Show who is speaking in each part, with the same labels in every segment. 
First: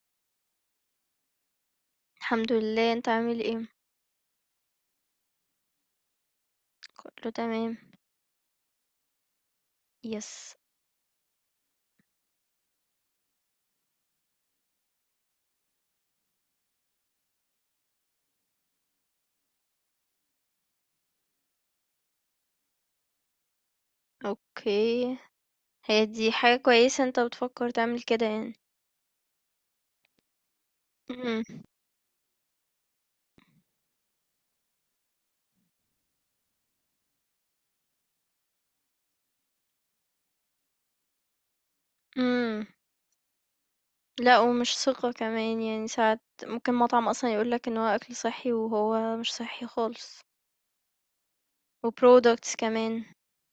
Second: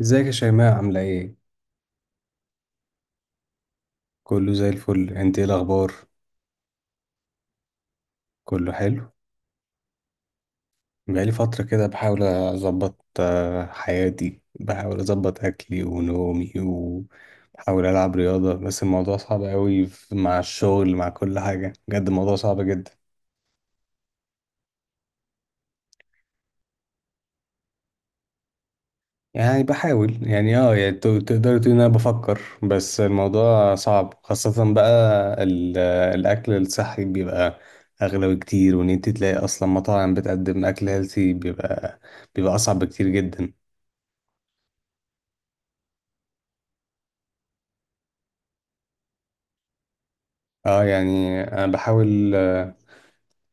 Speaker 1: ازيك يا شيماء، عاملة ايه؟
Speaker 2: الحمد لله. انت عامل ايه؟
Speaker 1: كله زي الفل، انت ايه الأخبار؟
Speaker 2: كله تمام.
Speaker 1: كله حلو؟
Speaker 2: يس.
Speaker 1: بقالي فترة كده بحاول أظبط حياتي، بحاول أظبط أكلي ونومي وبحاول ألعب رياضة، بس الموضوع صعب أوي مع الشغل، مع كل حاجة. بجد الموضوع صعب جدا.
Speaker 2: اوكي. هي دي حاجة كويسة انت بتفكر تعمل كده يعني.
Speaker 1: يعني بحاول يعني يعني تقدر
Speaker 2: امم.
Speaker 1: تقول ان انا بفكر، بس الموضوع صعب. خاصة بقى ال- الاكل الصحي بيبقى اغلى بكتير، وان انت تلاقي اصلا مطاعم بتقدم اكل هيلثي بيبقى
Speaker 2: امم.
Speaker 1: اصعب بكتير جدا.
Speaker 2: لا ومش ثقة كمان يعني ساعات ممكن مطعم اصلا يقولك ان هو اكل صحي وهو مش صحي خالص.
Speaker 1: اه، يعني انا بحاول
Speaker 2: وبرودكتس كمان.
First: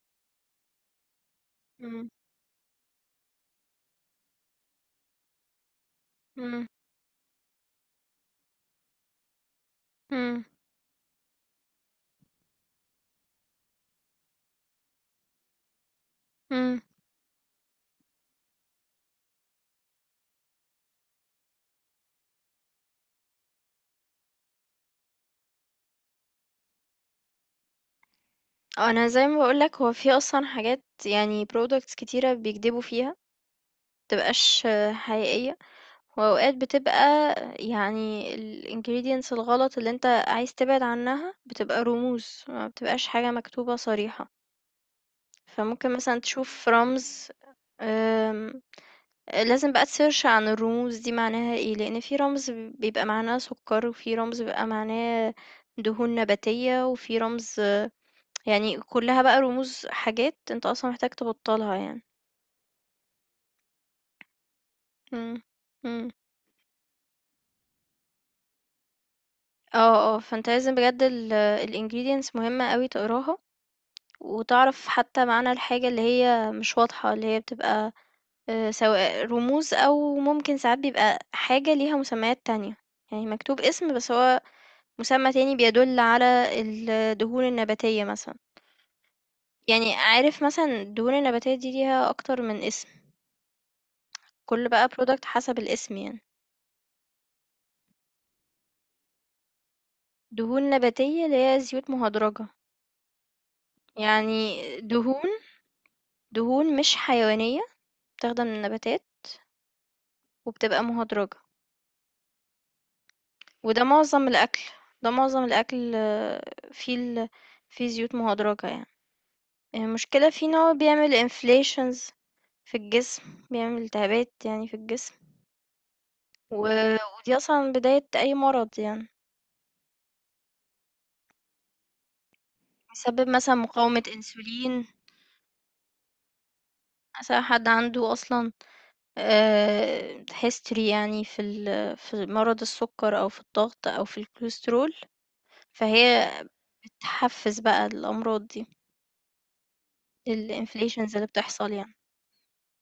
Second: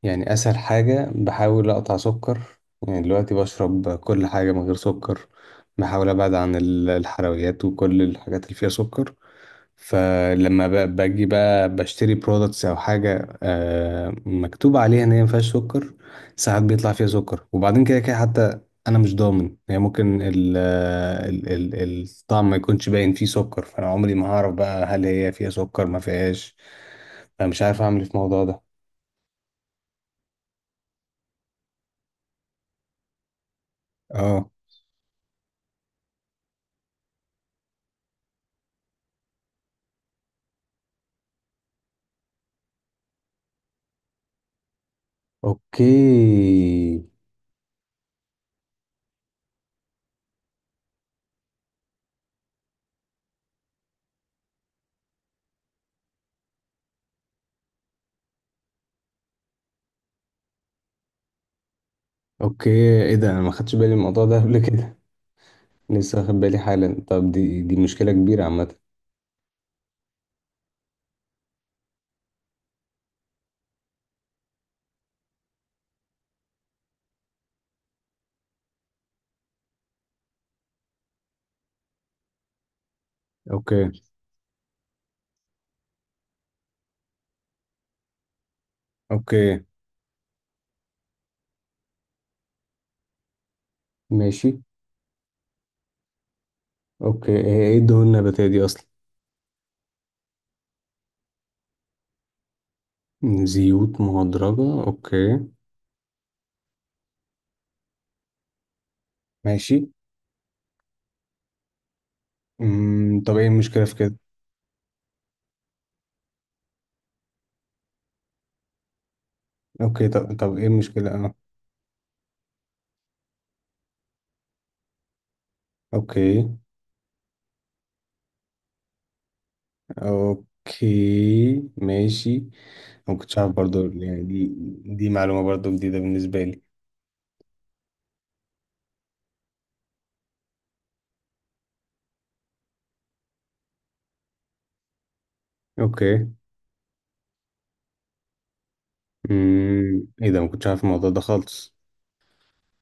Speaker 1: يعني اسهل حاجة بحاول اقطع
Speaker 2: امم.
Speaker 1: سكر. يعني دلوقتي بشرب كل حاجة من غير سكر. بحاول ابعد عن
Speaker 2: امم.
Speaker 1: الحلويات وكل الحاجات اللي فيها سكر.
Speaker 2: امم.
Speaker 1: فلما باجي بقى بشتري برودكتس او حاجه مكتوب عليها ان هي ما فيهاش سكر، ساعات
Speaker 2: امم.
Speaker 1: بيطلع فيها سكر. وبعدين كده كده حتى انا مش ضامن، يعني ممكن ال ال ال الطعم ما يكونش باين فيه سكر، فانا عمري ما هعرف بقى هل هي فيها سكر ما فيهاش. فمش عارف اعمل إيه في الموضوع ده.
Speaker 2: انا زي ما بقولك هو في اصلا حاجات يعني برودكتس كتيرة بيكذبوا فيها
Speaker 1: اه.
Speaker 2: متبقاش حقيقية. وأوقات بتبقى يعني ال ingredients الغلط اللي أنت عايز تبعد عنها بتبقى رموز، ما بتبقاش حاجة مكتوبة صريحة، فممكن مثلًا تشوف
Speaker 1: اوكي.
Speaker 2: رمز. آمم، لازم بقى تsearch عن الرموز دي معناها إيه، لأن في رمز بيبقى معناه سُكّر، وفي رمز بيبقى معناه دهون نباتية، وفي رمز يعني كلّها بقى رموز حاجات أنت أصلًا محتاج تبطّلها يعني.
Speaker 1: اوكي. ايه ده، انا ما خدتش بالي من الموضوع ده قبل كده.
Speaker 2: إمم. إمم.
Speaker 1: لسه واخد بالي حالا. طب دي مشكله كبيره عامه.
Speaker 2: فأنت لازم بجد الingredients مهمة أوي تقراها، وتعرف حتى معنى الحاجة اللي هي مش واضحة اللي هي بتبقى سواء رموز أو ممكن ساعات بيبقى حاجة ليها مسميات تانية، يعني مكتوب
Speaker 1: اوكي.
Speaker 2: اسم بس هو مسمى تاني بيدل على الدهون النباتية مثلا.
Speaker 1: اوكي.
Speaker 2: يعني عارف مثلا الدهون النباتية دي ليها أكتر من اسم.
Speaker 1: ماشي.
Speaker 2: كل بقى برودكت حسب الاسم يعني.
Speaker 1: اوكي، هي ايه الدهون النباتية دي اصلا؟
Speaker 2: دهون نباتية اللي هي زيوت مهدرجة.
Speaker 1: زيوت
Speaker 2: يعني
Speaker 1: مهدرجة،
Speaker 2: دهون
Speaker 1: اوكي.
Speaker 2: دهون مش حيوانية، بتاخدها من النباتات
Speaker 1: ماشي.
Speaker 2: وبتبقى مهدرجة.
Speaker 1: امم، طب ايه
Speaker 2: وده
Speaker 1: المشكلة في كده؟
Speaker 2: معظم الأكل. ده معظم الأكل فيه فيه زيوت مهدرجة يعني.
Speaker 1: اوكي،
Speaker 2: المشكلة
Speaker 1: طب,
Speaker 2: فيه إن
Speaker 1: طب ايه
Speaker 2: هو
Speaker 1: المشكلة؟
Speaker 2: بيعمل
Speaker 1: اه.
Speaker 2: inflations في الجسم، بيعمل التهابات يعني في الجسم.
Speaker 1: اوكي.
Speaker 2: و... ودي أصلا بداية أي مرض يعني.
Speaker 1: اوكي. ماشي. انا
Speaker 2: بيسبب
Speaker 1: مكنتش عارف
Speaker 2: مثلا
Speaker 1: برضو،
Speaker 2: مقاومة
Speaker 1: يعني دي
Speaker 2: أنسولين.
Speaker 1: دي معلومة برضو جديدة بالنسبة لي.
Speaker 2: مثلا حد عنده أصلا history يعني في في مرض السكر أو في الضغط أو في الكوليسترول.
Speaker 1: اوكي.
Speaker 2: فهي بتحفز بقى الأمراض دي،
Speaker 1: امم، ايه ده، ما كنتش عارف الموضوع
Speaker 2: الانفليشنز
Speaker 1: ده
Speaker 2: اللي بتحصل
Speaker 1: خالص.
Speaker 2: يعني.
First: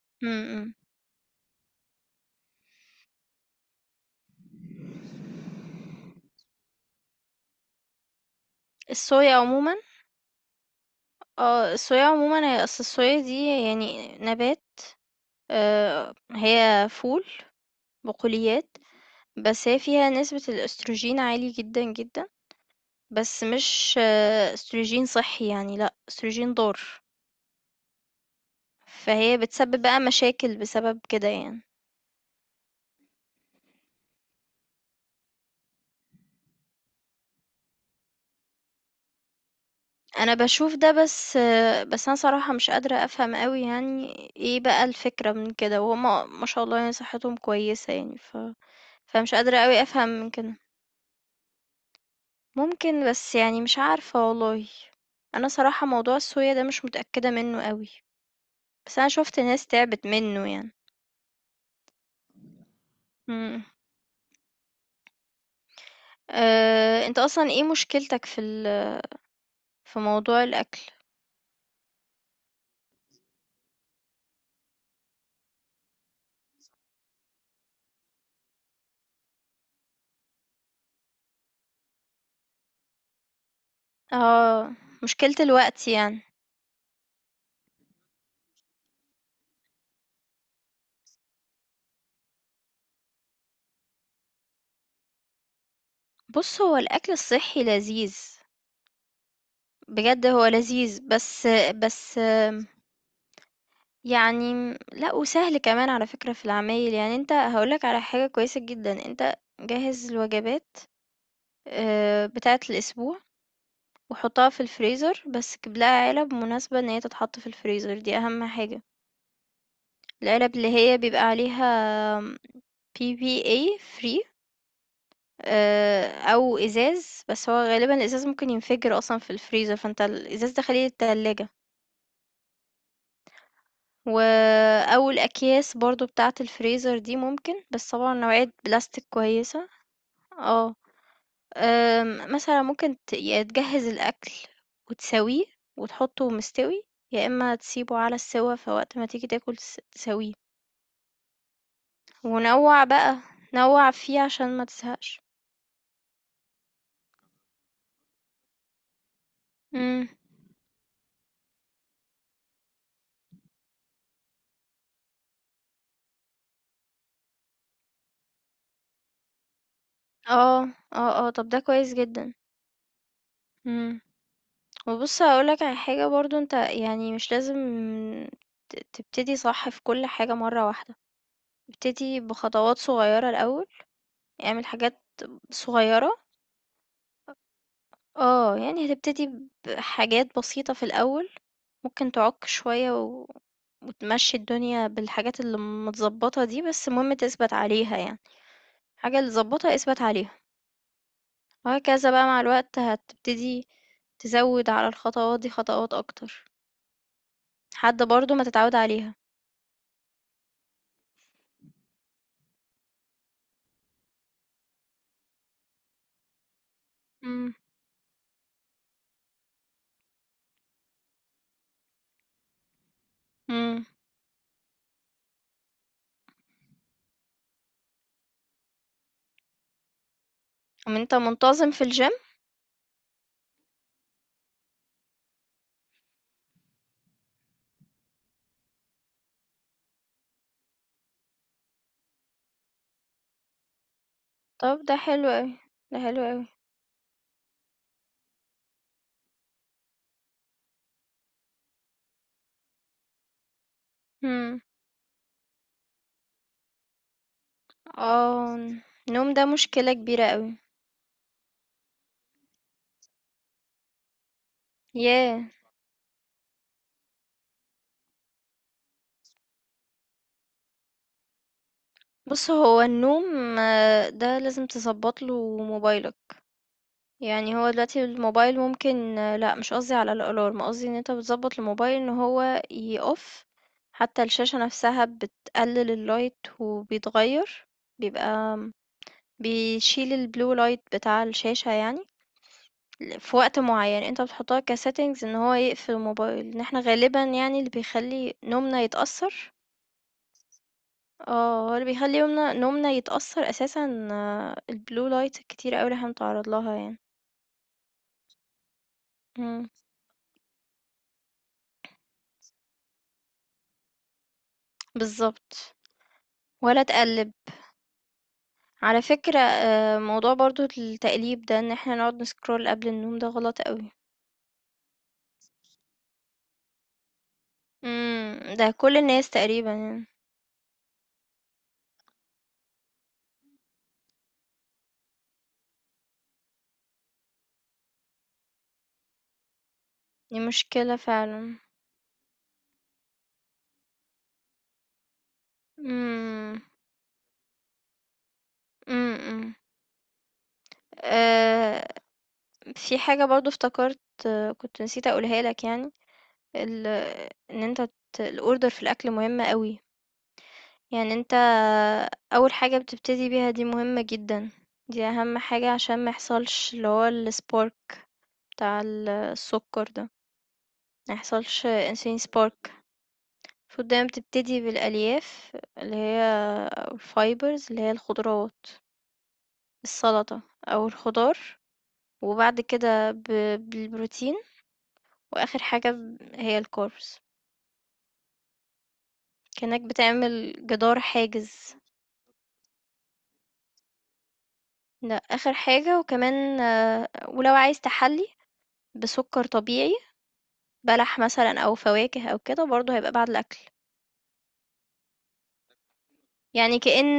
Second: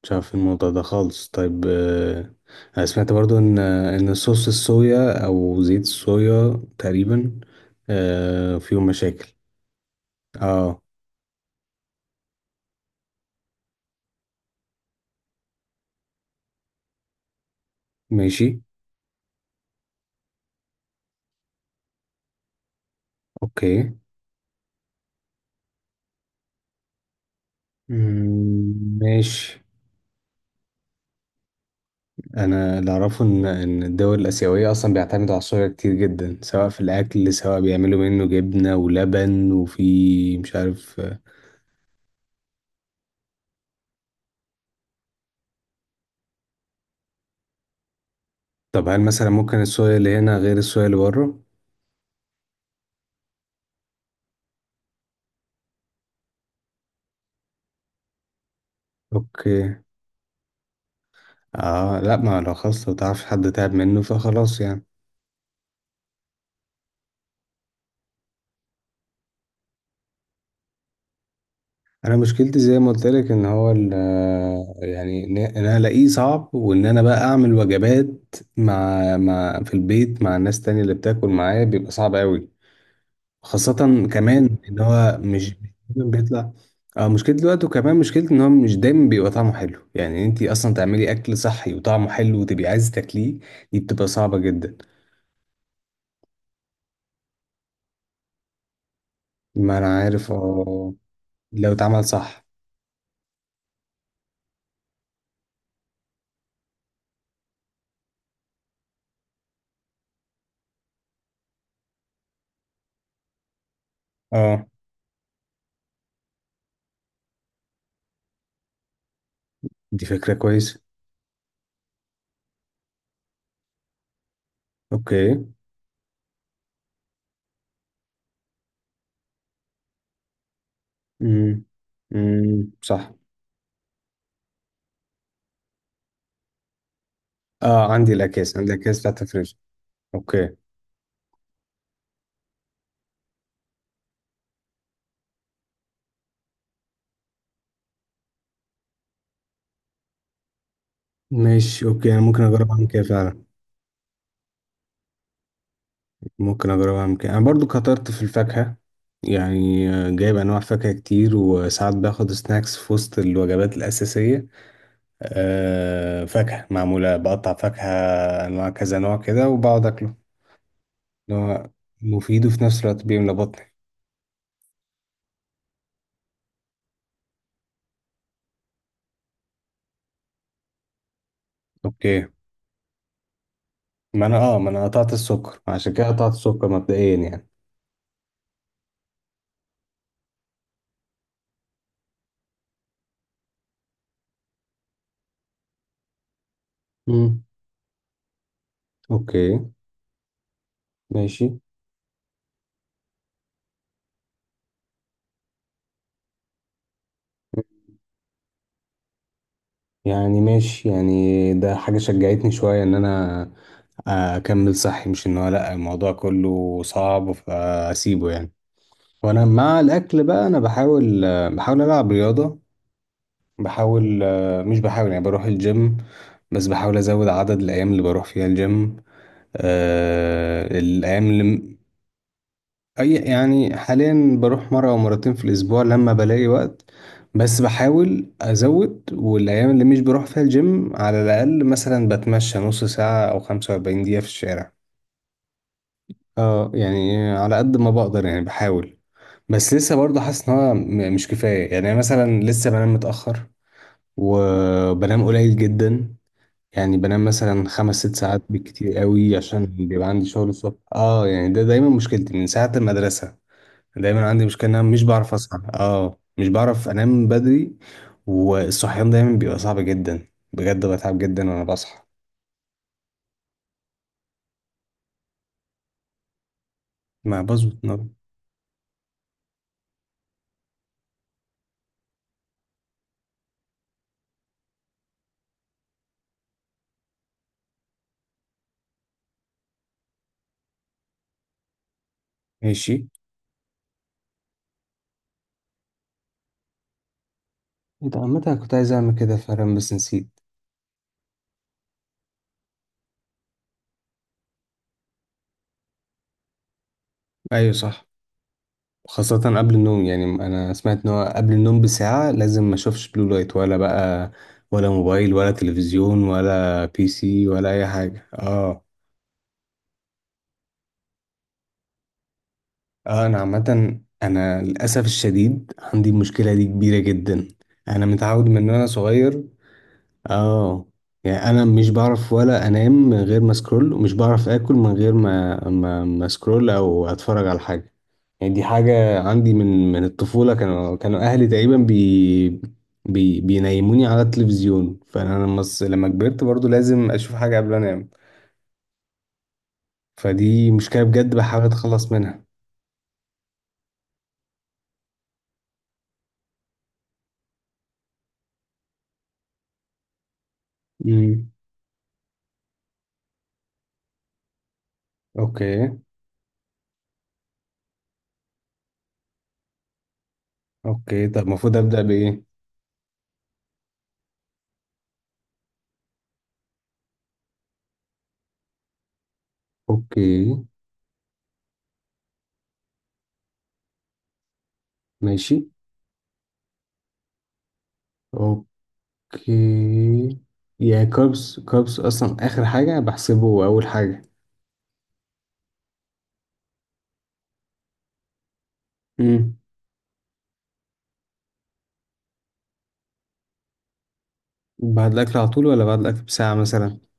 Speaker 1: مش
Speaker 2: م-
Speaker 1: عارف الموضوع
Speaker 2: م.
Speaker 1: ده خالص. طيب، انا سمعت برضو ان صوص الصويا او زيت الصويا تقريبا فيهم مشاكل.
Speaker 2: الصويا عمومًا.
Speaker 1: اه.
Speaker 2: الصويا عمومًا هي أصل الصويا دي يعني نبات. هي فول،
Speaker 1: ماشي.
Speaker 2: بقوليات. بس هي فيها نسبة الأستروجين عالي جدا جدا. بس
Speaker 1: اوكي.
Speaker 2: مش أستروجين صحي يعني، لأ أستروجين ضار.
Speaker 1: مم،
Speaker 2: فهي
Speaker 1: ماشي.
Speaker 2: بتسبب بقى مشاكل بسبب كده يعني.
Speaker 1: انا اللي اعرفه ان الدول الاسيويه اصلا بيعتمدوا على الصويا كتير جدا، سواء في الاكل، سواء بيعملوا منه جبنه ولبن
Speaker 2: أنا
Speaker 1: وفي مش
Speaker 2: بشوف ده،
Speaker 1: عارف.
Speaker 2: بس أنا صراحة مش قادرة أفهم أوي يعني. ايه بقى الفكرة من كده وهما ما شاء الله يعني صحتهم كويسة يعني،
Speaker 1: طب هل مثلا
Speaker 2: فمش قادرة
Speaker 1: ممكن
Speaker 2: أوي
Speaker 1: الصويا
Speaker 2: أفهم
Speaker 1: اللي
Speaker 2: من
Speaker 1: هنا
Speaker 2: كده.
Speaker 1: غير الصويا اللي بره؟
Speaker 2: ممكن، بس يعني مش عارفة والله. أنا صراحة موضوع الصويا ده مش متأكدة منّه أوي، بس أنا شُفت ناس
Speaker 1: اوكي.
Speaker 2: تعبت منّه يعني.
Speaker 1: اه لا، ما لو خلاص، لو تعرف حد
Speaker 2: إمم.
Speaker 1: تعب منه فخلاص يعني.
Speaker 2: أنت أصلًا إيه مشكلتك في موضوع الأكل؟
Speaker 1: انا مشكلتي زي ما قلت لك ان هو يعني ان انا الاقيه صعب، وان انا بقى اعمل وجبات مع في البيت مع الناس تانية اللي بتاكل معايا بيبقى صعب قوي، خاصة كمان
Speaker 2: آه.
Speaker 1: ان هو
Speaker 2: مشكلة
Speaker 1: مش
Speaker 2: الوقت
Speaker 1: دايماً
Speaker 2: يعني.
Speaker 1: بيطلع، اه، مشكلة الوقت. وكمان مشكلة ان هو مش دايما بيبقى طعمه حلو، يعني انت اصلا تعملي اكل صحي وطعمه حلو وتبقي عايز تاكليه، دي بتبقى صعبة جدا.
Speaker 2: بُص، هو الأكل الصحّي لذيذ،
Speaker 1: ما انا
Speaker 2: بجد
Speaker 1: عارف،
Speaker 2: هو
Speaker 1: اه،
Speaker 2: لذيذ، بس
Speaker 1: لو اتعمل
Speaker 2: بس
Speaker 1: صح.
Speaker 2: آمم يعني لأ، وسهل كمان على فكرة في العمايل. يعني أنت هاقول لك على حاجة كويسة جدًا، أنت جهّز الوجبات بتاعة الأسبوع، وأحطها في
Speaker 1: اه،
Speaker 2: الفريزر، بس أجيب لها علب مناسبة إن هي تتحط في الفريزر، دي أهم حاجة.
Speaker 1: دي فكرة
Speaker 2: العلب اللي
Speaker 1: كويسة.
Speaker 2: هي بيبقى عليها PPA free،
Speaker 1: اوكي.
Speaker 2: أو إزاز، بس هو غالبًا الإزاز ممكن ينفجر أصلًا في الفريزر، فأنت الإزاز ده خليه للتلاجة.
Speaker 1: امم. امم، صح.
Speaker 2: و أو الأكياس برضه بتاعة الفريزر دي ممكن، بس
Speaker 1: اه، عندي
Speaker 2: طبعًا نوعية
Speaker 1: الاكياس عندي الاكياس
Speaker 2: بلاستيك
Speaker 1: بتاعت الفريزر.
Speaker 2: كويسة.
Speaker 1: اوكي.
Speaker 2: آه. مثلًا ممكن يا تجهّز الأكل وتساويه وتحطّه مستوي، يا إمّا تسيبه على السِوَّة فوقت ما تيجي تاكل تساويه،
Speaker 1: ماشي. اوكي، انا ممكن اجربها
Speaker 2: ونوّع
Speaker 1: من كده
Speaker 2: بقى،
Speaker 1: فعلا.
Speaker 2: نوّع فيه عشان ما تزهقش.
Speaker 1: ممكن اجربها من كده، انا برضو كترت في الفاكهه، يعني
Speaker 2: إمم.
Speaker 1: جايب انواع فاكهه كتير، وساعات باخد سناكس في وسط الوجبات الاساسيه. فاكهه معموله بقطع فاكهه، انواع كذا نوع كده وبقعد اكله،
Speaker 2: آه،
Speaker 1: اللي
Speaker 2: طَب ده
Speaker 1: هو
Speaker 2: كويس جدًا.
Speaker 1: مفيد وفي نفس الوقت بيملى بطني.
Speaker 2: إمم. وبُص هاقول لك على حاجة برضه، أنت يعني مش لازم تبتدي صح في كل حاجة مرّة واحدة، ابتدي
Speaker 1: اوكي.
Speaker 2: بخطوات صغيّرة الأول،
Speaker 1: ما انا اه
Speaker 2: اعمل
Speaker 1: ما انا
Speaker 2: حاجات
Speaker 1: قطعت السكر، عشان كده
Speaker 2: صغيّرة.
Speaker 1: قطعت السكر مبدئيا يعني.
Speaker 2: يعني هتبتدي بحاجات بسيطة في الأول، ممكن تعُك شوية وتمشّي الدنيا بالحاجات اللي متضبّطة دي، بس المهم
Speaker 1: امم.
Speaker 2: تثبَت عليها يعني، الحاجة اللي
Speaker 1: اوكي.
Speaker 2: اتضبّطة اثبَت عليها،
Speaker 1: ماشي
Speaker 2: وهكذا بقى مع الوقت هتبتدي تزوّد على الخطوات دي خطوات أكتر، لحد برضه ما تتعوّد عليها.
Speaker 1: يعني. ماشي، يعني ده حاجة شجعتني شوية ان انا اكمل صحي، مش ان هو لا الموضوع كله صعب
Speaker 2: إمم.
Speaker 1: فاسيبه يعني. وانا مع الاكل بقى انا بحاول العب رياضة.
Speaker 2: إمم.
Speaker 1: بحاول، مش بحاول يعني بروح الجيم، بس بحاول ازود عدد الايام اللي بروح فيها الجيم.
Speaker 2: طَب أنت
Speaker 1: الايام،
Speaker 2: منتظم في الgym؟
Speaker 1: اي يعني حاليا بروح مره او مرتين في الاسبوع لما بلاقي وقت، بس بحاول ازود. والايام اللي مش بروح فيها الجيم على الاقل مثلا بتمشى نص ساعه او 45 دقيقه في الشارع.
Speaker 2: طَب ده حلو أوي، ده حلو أوي.
Speaker 1: اه، يعني على قد ما بقدر يعني بحاول، بس لسه برضه حاسس ان هو مش كفايه. يعني مثلا لسه بنام متاخر
Speaker 2: إمم.
Speaker 1: وبنام قليل جدا، يعني بنام مثلا خمس ست ساعات
Speaker 2: آه،
Speaker 1: بالكتير
Speaker 2: النوم
Speaker 1: قوي
Speaker 2: ده
Speaker 1: عشان
Speaker 2: مشكلة
Speaker 1: بيبقى
Speaker 2: كبيرة
Speaker 1: عندي شغل
Speaker 2: أوي.
Speaker 1: الصبح. اه، يعني ده دايما مشكلتي من ساعه المدرسه. دايما عندي مشكلة ان انا مش بعرف
Speaker 2: ياه!
Speaker 1: اصحى، اه، مش بعرف انام بدري، والصحيان دايما بيبقى صعب جدا، بجد بتعب جدا وانا بصحى.
Speaker 2: بُص هو النوم ده لازم تضبّط له موبايلك.
Speaker 1: ما
Speaker 2: يعني هو
Speaker 1: بظبط
Speaker 2: دلوقتي
Speaker 1: نوم.
Speaker 2: الموبايل ممكن، لأ مش قصدي على الألارم، قصدي إن أنت بتضبّط الموبايل إن هو يoff حتى الشاشة نفسها، بتقلل الlight وبيتغيّر، بيبقى بيشيل الblue light بتاع الشاشة يعني
Speaker 1: ماشي.
Speaker 2: في وقت معيّن، أنت بتحطها كsettings إن هو يقفل الموبايل، إن إحنا غالبًا يعني اللي
Speaker 1: انت
Speaker 2: بيخلّي
Speaker 1: عامة، أنا كنت
Speaker 2: نومنا
Speaker 1: عايز اعمل كده
Speaker 2: يتأثّر.
Speaker 1: فعلا بس نسيت.
Speaker 2: هو اللي بيخلّي نومنا يتأثّر أساسًا، الblue light الكتيرة أوي اللي إحنا بنتعرّض لها يعني.
Speaker 1: ايوه صح. خاصة
Speaker 2: إمم.
Speaker 1: قبل النوم، يعني انا سمعت ان هو قبل النوم بساعة لازم ما اشوفش بلو لايت ولا بقى، ولا موبايل ولا
Speaker 2: بالضبط،
Speaker 1: تلفزيون
Speaker 2: ولا
Speaker 1: ولا بي
Speaker 2: تقلّب.
Speaker 1: سي ولا اي حاجة. اه.
Speaker 2: على فكرة، موضوع برضو التقليب ده ان احنا نقعد نسكرول قبل النوم
Speaker 1: اه،
Speaker 2: ده
Speaker 1: انا
Speaker 2: غلط
Speaker 1: عامة
Speaker 2: قوي.
Speaker 1: انا للاسف الشديد عندي المشكلة دي كبيرة جدا. انا متعود من
Speaker 2: ده
Speaker 1: وانا
Speaker 2: كل الناس
Speaker 1: صغير.
Speaker 2: تقريبا يعني.
Speaker 1: اه، يعني انا مش بعرف ولا انام من غير ما سكرول، ومش بعرف اكل من غير ما سكرول او اتفرج على حاجة. يعني دي حاجة عندي من
Speaker 2: دي
Speaker 1: الطفولة، كانوا
Speaker 2: مشكلة
Speaker 1: كانوا اهلي
Speaker 2: فعلا.
Speaker 1: تقريبا بي بي بينيموني على التلفزيون، فانا لما لما كبرت
Speaker 2: امم.
Speaker 1: برضو لازم اشوف حاجة قبل انام.
Speaker 2: امم.
Speaker 1: فدي مشكلة بجد بحاول
Speaker 2: أه
Speaker 1: اتخلص منها.
Speaker 2: في حاجة برضو افتكرت، كنت نسيت اقولها لك يعني. ال ان انت ت- الاوردر في الاكل مهمة قوي. يعني انت
Speaker 1: امم.
Speaker 2: اول حاجة بتبتدي بيها دي مهمة جدا، دي اهم حاجة
Speaker 1: اوكي.
Speaker 2: عشان ما يحصلش اللي هو السبارك بتاع السكر ده، ما
Speaker 1: اوكي، طب
Speaker 2: يحصلش
Speaker 1: المفروض ابدا
Speaker 2: insulin
Speaker 1: بايه؟
Speaker 2: spark. المفروض دايمًا بتبتدي بالألياف اللي هي، أو الfibers اللي هي الخضروات، السلطة
Speaker 1: اوكي.
Speaker 2: أو الخضار، وبعد كده بالبروتين،
Speaker 1: ماشي.
Speaker 2: وآخر حاجة هي الcarbs،
Speaker 1: اوكي،
Speaker 2: كأنك بتعمل جدار
Speaker 1: يا كاربس،
Speaker 2: حاجز،
Speaker 1: كاربس اصلا اخر حاجه بحسبه اول حاجه.
Speaker 2: ده آخر حاجة. وكمان ولو عايز تحلي بسكر
Speaker 1: امم.
Speaker 2: طبيعي، بلح مثلًا أو فواكه أو كده، برضه هيبقى بعد الأكل.
Speaker 1: بعد الاكل على طول ولا بعد الاكل بساعه
Speaker 2: يعني
Speaker 1: مثلا؟
Speaker 2: كأن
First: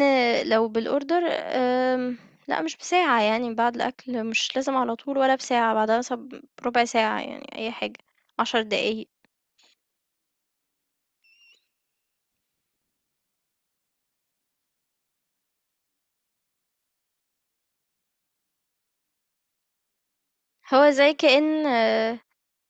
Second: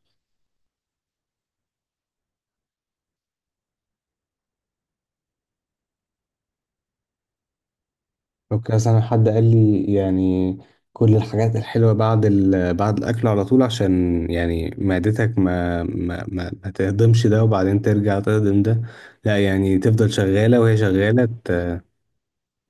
Speaker 2: لو بالorder، لأ مش بساعة يعني بعد الأكل، مش لازم على طول ولا بساعة، بعدها مثلًا بربع ساعة يعني، أي حاجة، 10
Speaker 1: اوكي، اصلا
Speaker 2: دقايق.
Speaker 1: حد قال لي يعني كل الحاجات الحلوه بعد بعد الاكل على طول، عشان يعني معدتك ما تهضمش ده وبعدين ترجع تهضم ده، لا يعني تفضل شغاله وهي
Speaker 2: هو زي
Speaker 1: شغاله
Speaker 2: كأن
Speaker 1: ت...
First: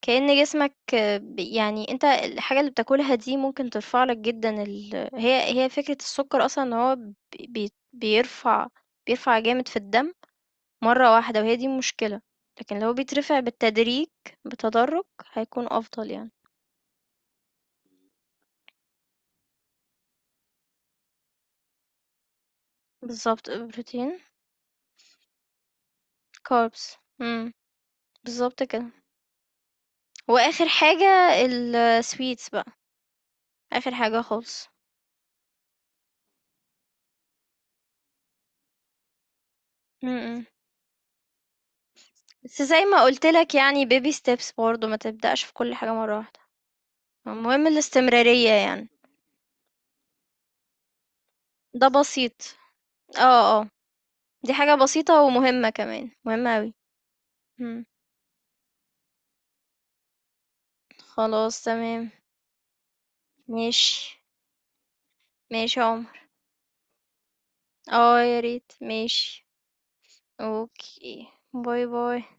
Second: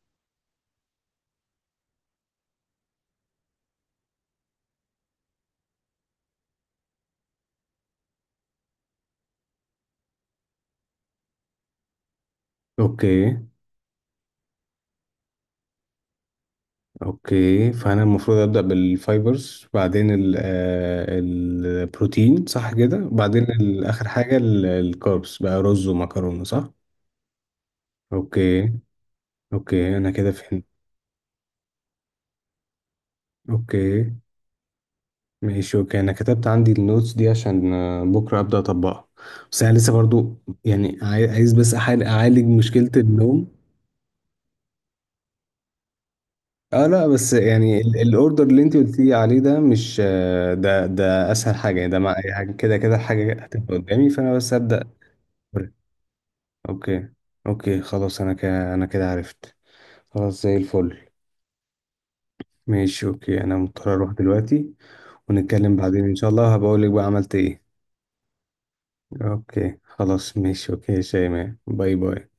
Speaker 2: جسمك، يعني أنت الحاجة اللي بتاكلها دي ممكن ترفع لك جدًا ال هي هي فكرة السكر أصلًا، إن هو ب بي بيرفع بيرفع جامد في الدم مرة واحدة، وهي دي المشكلة. لكن لو
Speaker 1: اوكي.
Speaker 2: بيترفع بالتدريج بتدرج هيكون أفضل يعني.
Speaker 1: اوكي، فانا المفروض ابدا بالفايبرز، بعدين البروتين صح كده، بعدين
Speaker 2: بالضبط،
Speaker 1: اخر
Speaker 2: بروتين.
Speaker 1: حاجه الكاربس بقى، رز ومكرونه صح.
Speaker 2: carbs. امم. بالضبط
Speaker 1: اوكي.
Speaker 2: كده.
Speaker 1: اوكي، انا كده فهمت.
Speaker 2: وآخر حاجة الsweets بقى، آخر
Speaker 1: اوكي.
Speaker 2: حاجة خالص.
Speaker 1: ماشي. اوكي، انا كتبت عندي النوتس دي عشان بكره ابدا اطبقها. بس انا لسه
Speaker 2: إمم.
Speaker 1: برضو،
Speaker 2: إمم.
Speaker 1: يعني عايز بس أحاول اعالج
Speaker 2: بس زي
Speaker 1: مشكله
Speaker 2: ما قُلت
Speaker 1: النوم.
Speaker 2: لك يعني baby steps برضه، ما تبدأش في كل حاجة مرّة واحدة.
Speaker 1: اه لا، بس
Speaker 2: المهم
Speaker 1: يعني الاوردر
Speaker 2: الاستمرارية
Speaker 1: اللي انت
Speaker 2: يعني،
Speaker 1: قلتي عليه ده مش، ده اسهل حاجه.
Speaker 2: ده
Speaker 1: يعني ده مع
Speaker 2: بسيط.
Speaker 1: يعني كده كده الحاجه
Speaker 2: آه، آه.
Speaker 1: هتبقى قدامي، فانا بس
Speaker 2: دي حاجة
Speaker 1: ابدا.
Speaker 2: بسيطة ومهمة كمان، مهمة أوي.
Speaker 1: اوكي. اوكي
Speaker 2: إمم.
Speaker 1: خلاص، انا كده عرفت. خلاص، زي الفل.
Speaker 2: خلاص تمام،
Speaker 1: ماشي. اوكي، انا مضطر اروح
Speaker 2: ماشي،
Speaker 1: دلوقتي، ونتكلم
Speaker 2: ماشي يا
Speaker 1: بعدين ان
Speaker 2: عمر.
Speaker 1: شاء الله هبقول لك بقى عملت ايه.
Speaker 2: يا ريت، ماشي.
Speaker 1: اوكي خلاص. ماشي. اوكي يا
Speaker 2: أوكي،
Speaker 1: شيماء،
Speaker 2: باي،
Speaker 1: باي باي.
Speaker 2: باي.